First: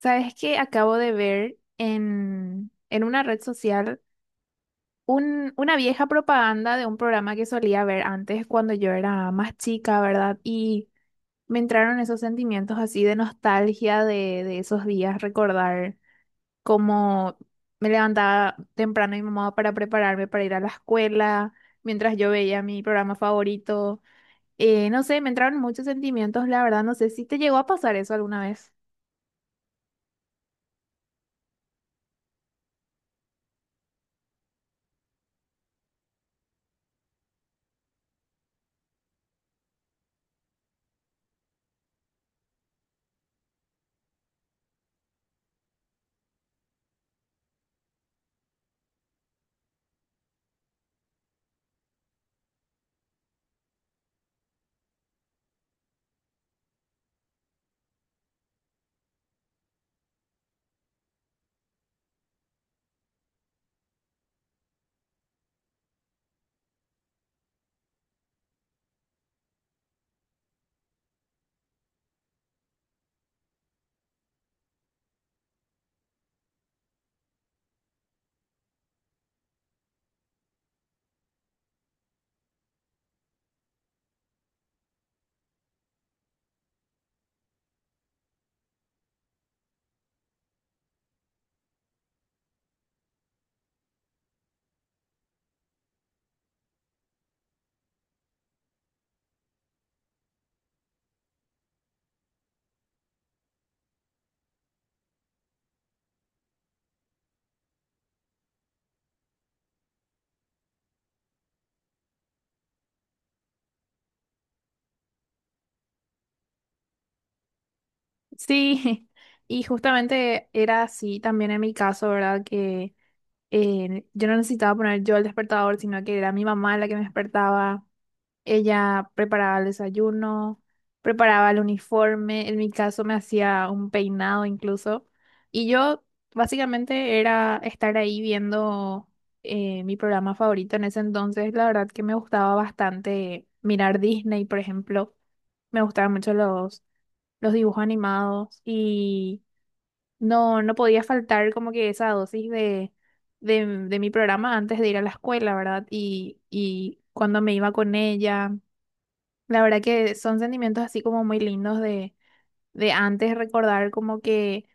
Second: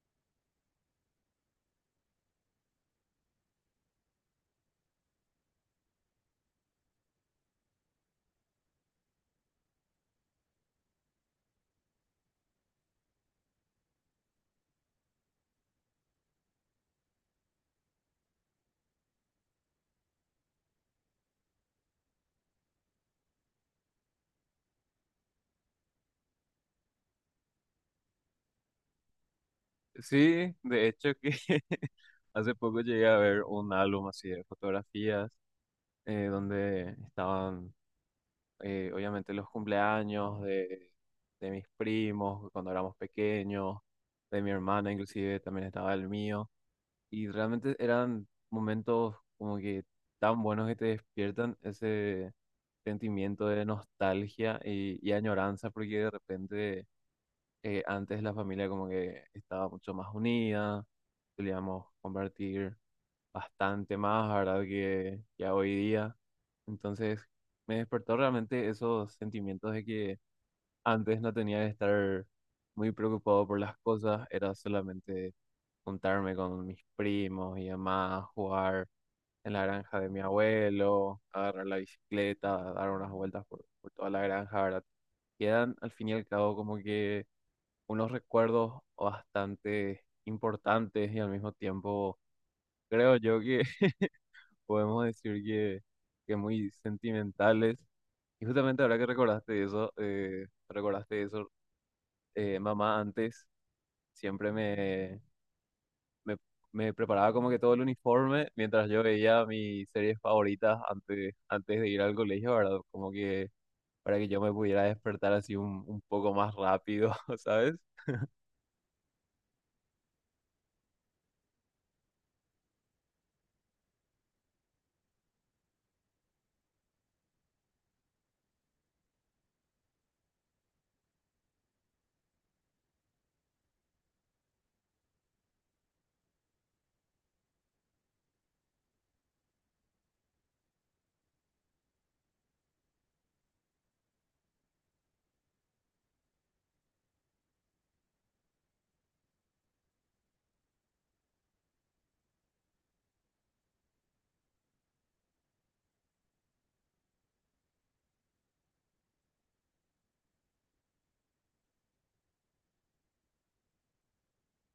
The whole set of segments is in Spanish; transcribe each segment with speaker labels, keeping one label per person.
Speaker 1: Sabes que acabo de ver en una red social una vieja propaganda de un programa que solía ver antes cuando yo era más chica, ¿verdad? Y me entraron esos sentimientos así de nostalgia de esos días, recordar cómo me levantaba temprano mi mamá para prepararme para ir a la escuela, mientras yo veía mi programa favorito. No sé, me entraron muchos sentimientos, la verdad, no sé si te llegó a pasar eso alguna vez.
Speaker 2: Sí, de hecho que hace poco llegué a ver un álbum así de fotografías, donde estaban, obviamente, los cumpleaños de mis primos cuando éramos pequeños, de mi hermana, inclusive también estaba el mío. Y realmente eran momentos como que tan buenos que te despiertan ese sentimiento de nostalgia y añoranza, porque de repente, antes la familia como que estaba mucho más unida, solíamos compartir bastante más, ¿verdad? Que ya hoy día. Entonces me despertó realmente esos sentimientos de que antes no tenía que estar muy preocupado por las cosas, era solamente juntarme con mis primos y demás, jugar en la granja de mi abuelo, agarrar la bicicleta, dar unas vueltas por toda la granja, ¿verdad? Y eran, al fin y al cabo, como que unos recuerdos bastante importantes, y al mismo tiempo creo yo que, podemos decir que muy sentimentales. Y justamente ahora que recordaste eso, mamá antes siempre me, me preparaba como que todo el uniforme mientras yo veía mis series favoritas antes de ir al colegio, ¿verdad? Como que para que yo me pudiera despertar así un poco más rápido, ¿sabes?
Speaker 1: Sí, y justamente era así también en mi caso, ¿verdad? Que yo no necesitaba poner yo el despertador, sino que era mi mamá la que me despertaba. Ella preparaba el desayuno, preparaba el uniforme, en mi caso me hacía un peinado incluso. Y yo básicamente era estar ahí viendo mi programa favorito en ese entonces. La verdad que me gustaba bastante mirar Disney, por ejemplo. Me gustaban mucho los dibujos animados y no podía faltar como que esa dosis de mi programa antes de ir a la escuela, ¿verdad? Y cuando me iba con ella, la verdad que son sentimientos así como muy lindos de antes recordar como que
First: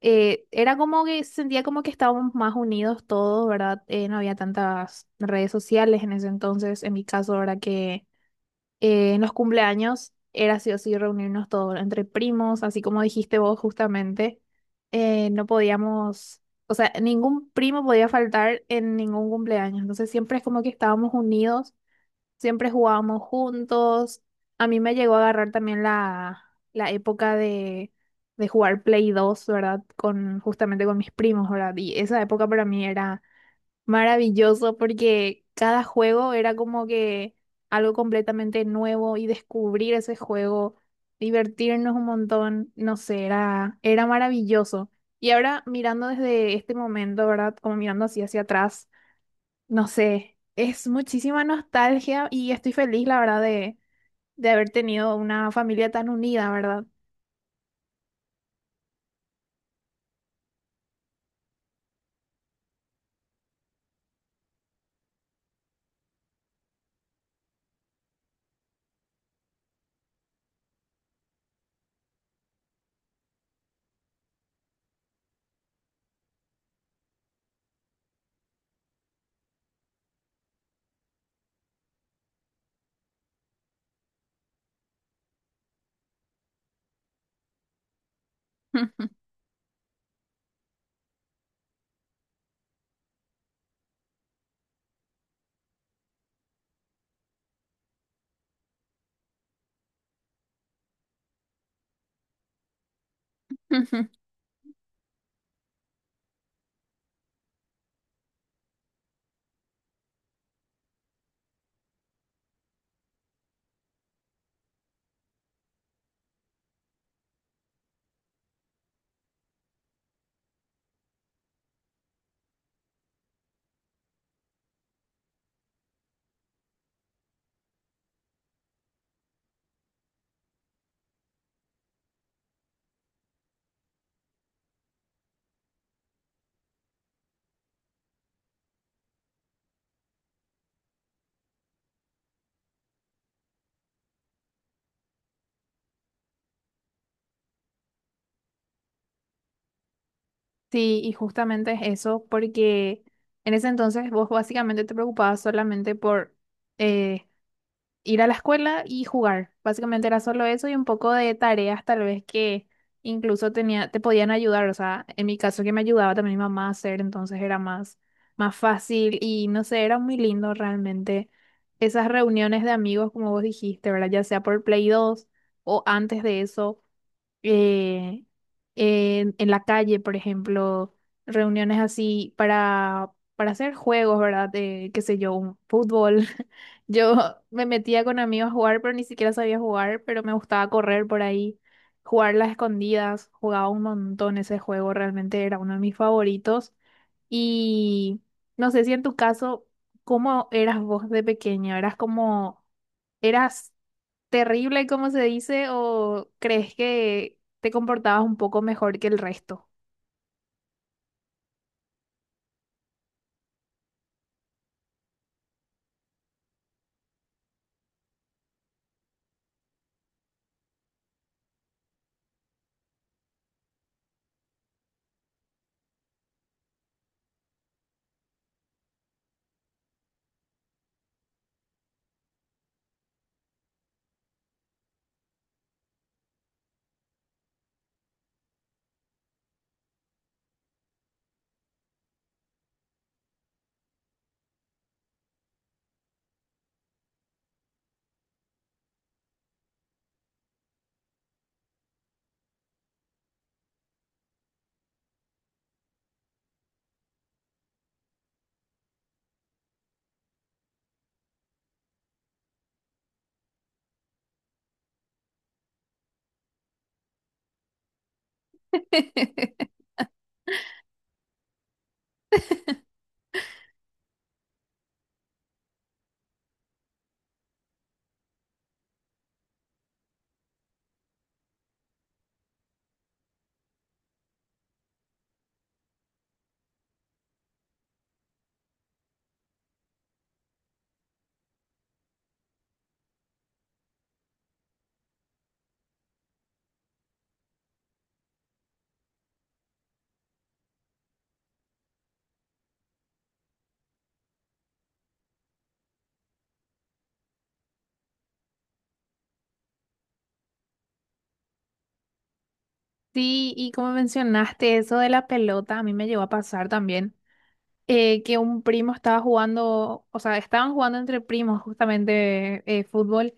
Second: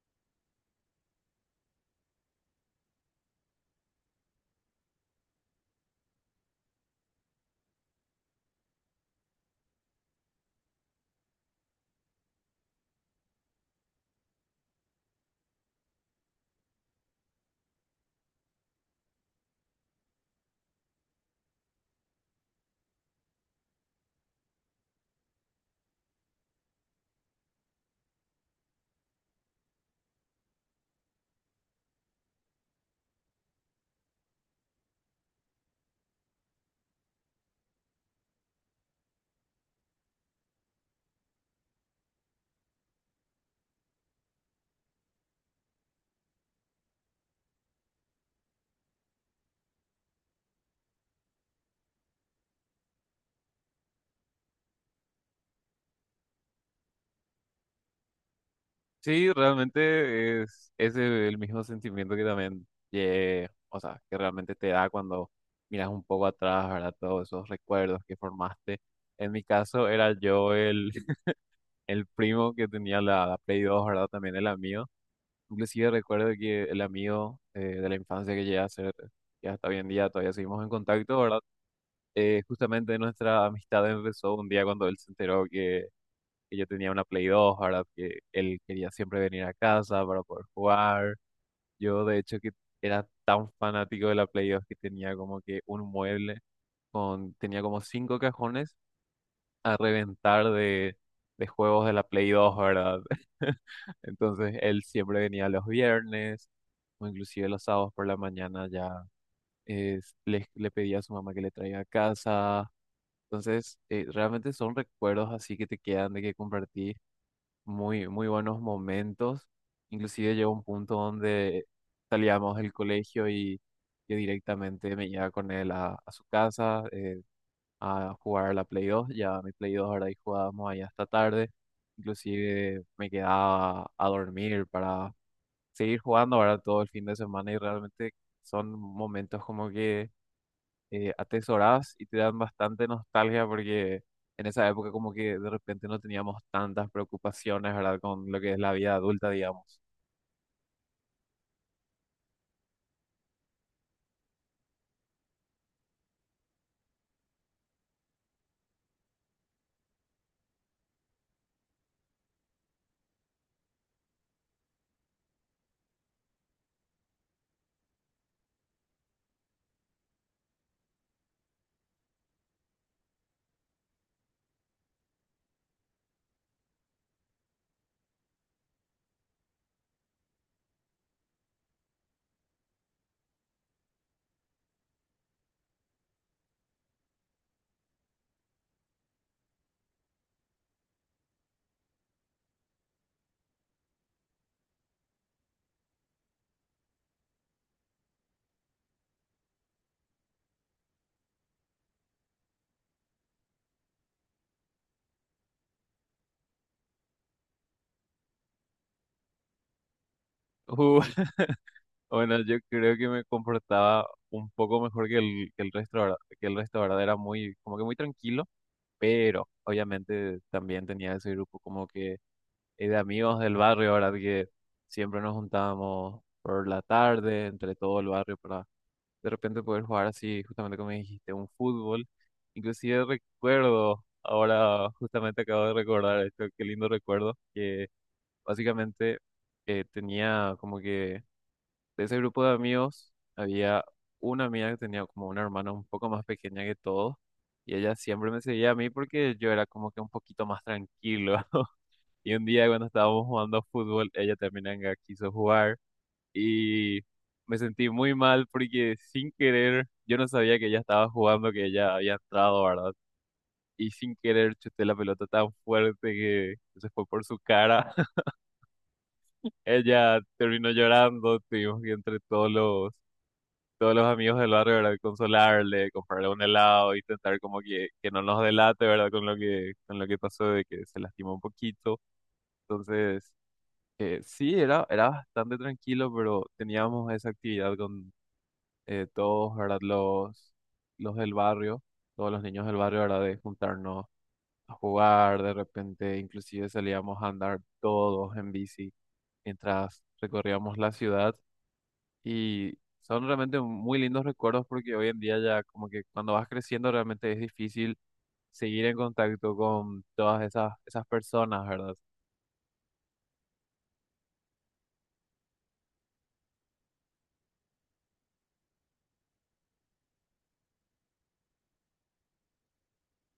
Speaker 1: era como que sentía como que estábamos más unidos todos, ¿verdad? No había tantas redes sociales en ese entonces, en mi caso, ¿verdad? Que en los cumpleaños era sí o sí reunirnos todos entre primos, así como dijiste vos justamente. No podíamos, o sea, ningún primo podía faltar en ningún cumpleaños. Entonces siempre es como que estábamos unidos, siempre jugábamos juntos. A mí me llegó a agarrar también la época de jugar Play 2, ¿verdad? Con, justamente con mis primos, ¿verdad? Y esa época para mí era maravilloso porque cada juego era como que algo completamente nuevo y descubrir ese juego, divertirnos un montón, no sé, era maravilloso. Y ahora mirando desde este momento, ¿verdad? Como mirando así hacia atrás, no sé, es muchísima nostalgia y estoy feliz, la verdad, de haber tenido una familia tan unida, ¿verdad?
Speaker 2: Sí, realmente es el mismo sentimiento que también llegué, o sea, que realmente te da cuando miras un poco atrás, ¿verdad? Todos esos recuerdos que formaste. En mi caso era yo el primo que tenía la Play 2, ¿verdad? También el amigo. Inclusive recuerdo que el amigo, de la infancia, que llega a ser, que hasta hoy en día todavía seguimos en contacto, ¿verdad? Justamente nuestra amistad empezó un día cuando él se enteró que yo tenía una Play dos, ¿verdad? Que él quería siempre venir a casa para poder jugar. Yo, de hecho, que era tan fanático de la Play 2 que tenía como que un mueble con, tenía como cinco cajones a reventar de juegos de la Play dos, ¿verdad? Entonces, él siempre venía los viernes o inclusive los sábados por la mañana ya le pedía a su mamá que le traiga a casa. Entonces, realmente son recuerdos así que te quedan, de que compartís muy, muy buenos momentos. Inclusive llegó un punto donde salíamos del colegio y yo directamente me iba con él a su casa, a jugar a la Play 2, ya mi Play 2 ahora, y jugábamos ahí hasta tarde. Inclusive me quedaba a dormir para seguir jugando ahora todo el fin de semana, y realmente son momentos como que, atesorás y te dan bastante nostalgia, porque en esa época como que de repente no teníamos tantas preocupaciones, ¿verdad? Con lo que es la vida adulta, digamos.
Speaker 1: Sí, y justamente es eso, porque en ese entonces vos básicamente te preocupabas solamente por eh, ir a la escuela y jugar. Básicamente era solo eso y un poco de tareas tal vez que incluso tenía, te podían ayudar. O sea, en mi caso que me ayudaba también mi mamá a hacer, entonces era más fácil y no sé, era muy lindo realmente esas reuniones de amigos, como vos dijiste, ¿verdad? Ya sea por Play 2 o antes de eso, eh, en la calle, por ejemplo, reuniones así para hacer juegos, ¿verdad? De, qué sé yo, un fútbol. Yo me metía con amigos a jugar, pero ni siquiera sabía jugar, pero me gustaba correr por ahí, jugar las escondidas, jugaba un montón ese juego, realmente era uno de mis favoritos. Y no sé si en tu caso, ¿cómo eras vos de pequeña? ¿Eras como... ¿Eras terrible, como se dice, o crees que te comportabas un poco mejor que el resto?
Speaker 2: Uh, bueno, yo creo que me comportaba un poco mejor que que el resto, ¿verdad? Que el resto, ¿verdad? Era muy, como que muy tranquilo, pero obviamente también tenía ese grupo como que, de amigos del barrio, ¿verdad? Que siempre nos juntábamos por la tarde entre todo el barrio para de repente poder jugar así, justamente como dijiste, un fútbol. Inclusive recuerdo, ahora justamente acabo de recordar esto, qué lindo recuerdo, que básicamente, tenía como que, de ese grupo de amigos, había una amiga que tenía como una hermana un poco más pequeña que todos, y ella siempre me seguía a mí porque yo era como que un poquito más tranquilo. Y un día cuando estábamos jugando fútbol, ella también anga quiso jugar, y me sentí muy mal porque sin querer, yo no sabía que ella estaba jugando, que ella había entrado, ¿verdad? Y sin querer chuté la pelota tan fuerte que se fue por su cara. Ella terminó llorando, tuvimos que, entre todos los amigos del barrio, ¿verdad? Consolarle, comprarle un helado, intentar como que no nos delate, ¿verdad? Con lo que pasó, de que se lastimó un poquito. Entonces, sí, era bastante tranquilo, pero teníamos esa actividad con, todos, ¿verdad? Los del barrio, todos los niños del barrio, ¿verdad? De juntarnos a jugar, de repente inclusive salíamos a andar todos en bici mientras recorríamos la ciudad, y son realmente muy lindos recuerdos, porque hoy en día ya, como que cuando vas creciendo, realmente es difícil seguir en contacto con todas esas personas, ¿verdad?
Speaker 1: Sí, y como mencionaste eso de la pelota, a mí me llegó a pasar también, que un primo estaba jugando, o sea, estaban jugando entre primos justamente fútbol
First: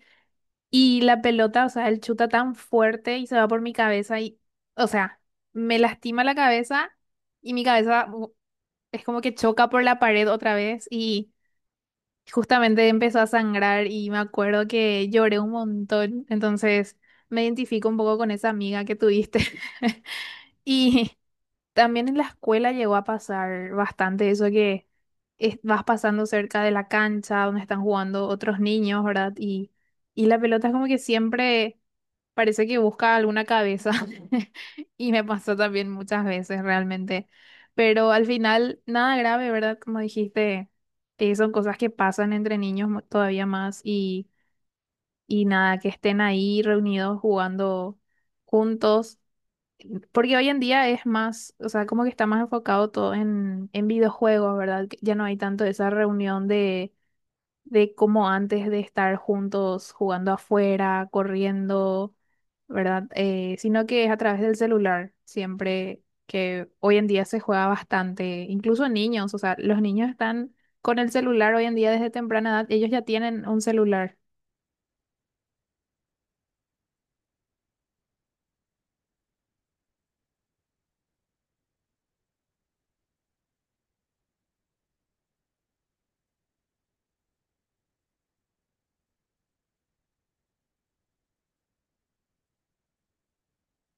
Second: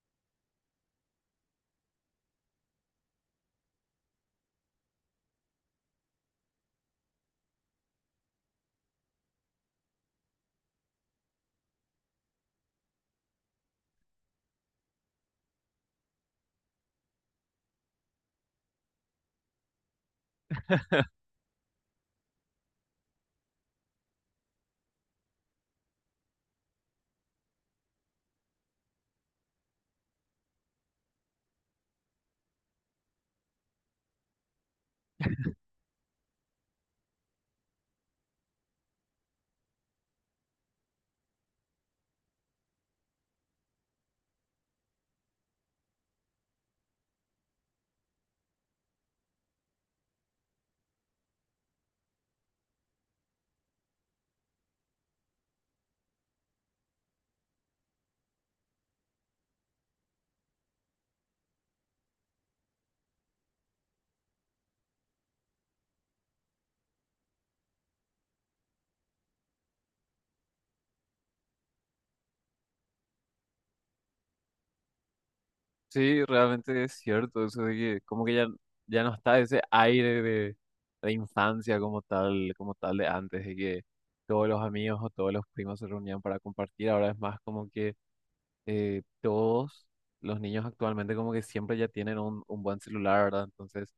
Speaker 1: y la pelota, o sea, él chuta tan fuerte y se va por mi cabeza y, o sea, me lastima la cabeza y mi es como que choca por la pared otra vez y justamente empezó a sangrar y me acuerdo que lloré un montón, entonces me identifico un poco con esa amiga que tuviste. Y también en la escuela llegó a pasar bastante eso que vas pasando cerca de la cancha donde están jugando otros niños, ¿verdad? Y la pelota es como que siempre parece que busca alguna cabeza. Y me pasó también muchas veces realmente. Pero al final, nada grave, ¿verdad? Como dijiste, son cosas que pasan entre niños todavía más y nada, que estén ahí reunidos jugando juntos. Porque hoy en día es más, o sea, como que está más enfocado todo en videojuegos, ¿verdad? Que ya no hay tanto esa reunión de cómo antes de estar juntos jugando afuera, corriendo, ¿verdad? Sino que es a través del celular, siempre que hoy en día se juega bastante, incluso niños, o sea, los niños están con el celular hoy en día desde temprana edad, ellos ya tienen un celular.
Speaker 2: Sí, realmente es cierto, eso de que como que ya no está ese aire de infancia como tal de antes, de que todos los amigos o todos los primos se reunían para compartir. Ahora es más como que, todos los niños actualmente, como que siempre ya tienen un buen celular, ¿verdad? Entonces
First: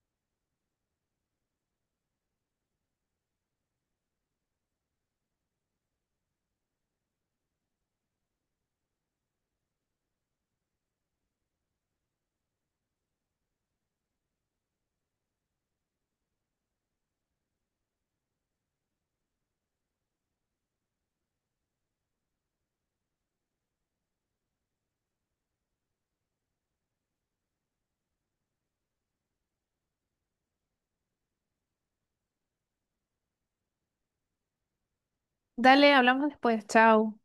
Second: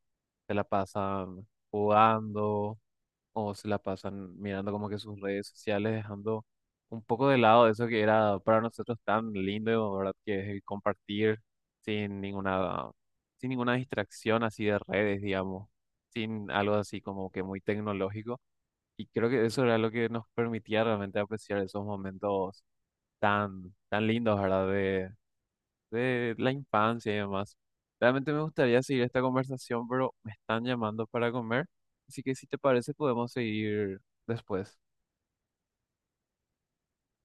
Speaker 2: se la pasan jugando, o se la pasan mirando como que sus redes sociales, dejando un poco de lado eso que era para nosotros tan lindo, ¿verdad? Que es el compartir sin ninguna, sin ninguna distracción así de redes, digamos, sin algo así como que muy tecnológico. Y creo que eso era lo que nos permitía realmente apreciar esos momentos tan, tan lindos, ¿verdad? De la infancia y demás. Realmente me gustaría seguir esta conversación, pero me están llamando para comer, así que si te parece podemos seguir después.
Speaker 1: Dale, hablamos después, chao.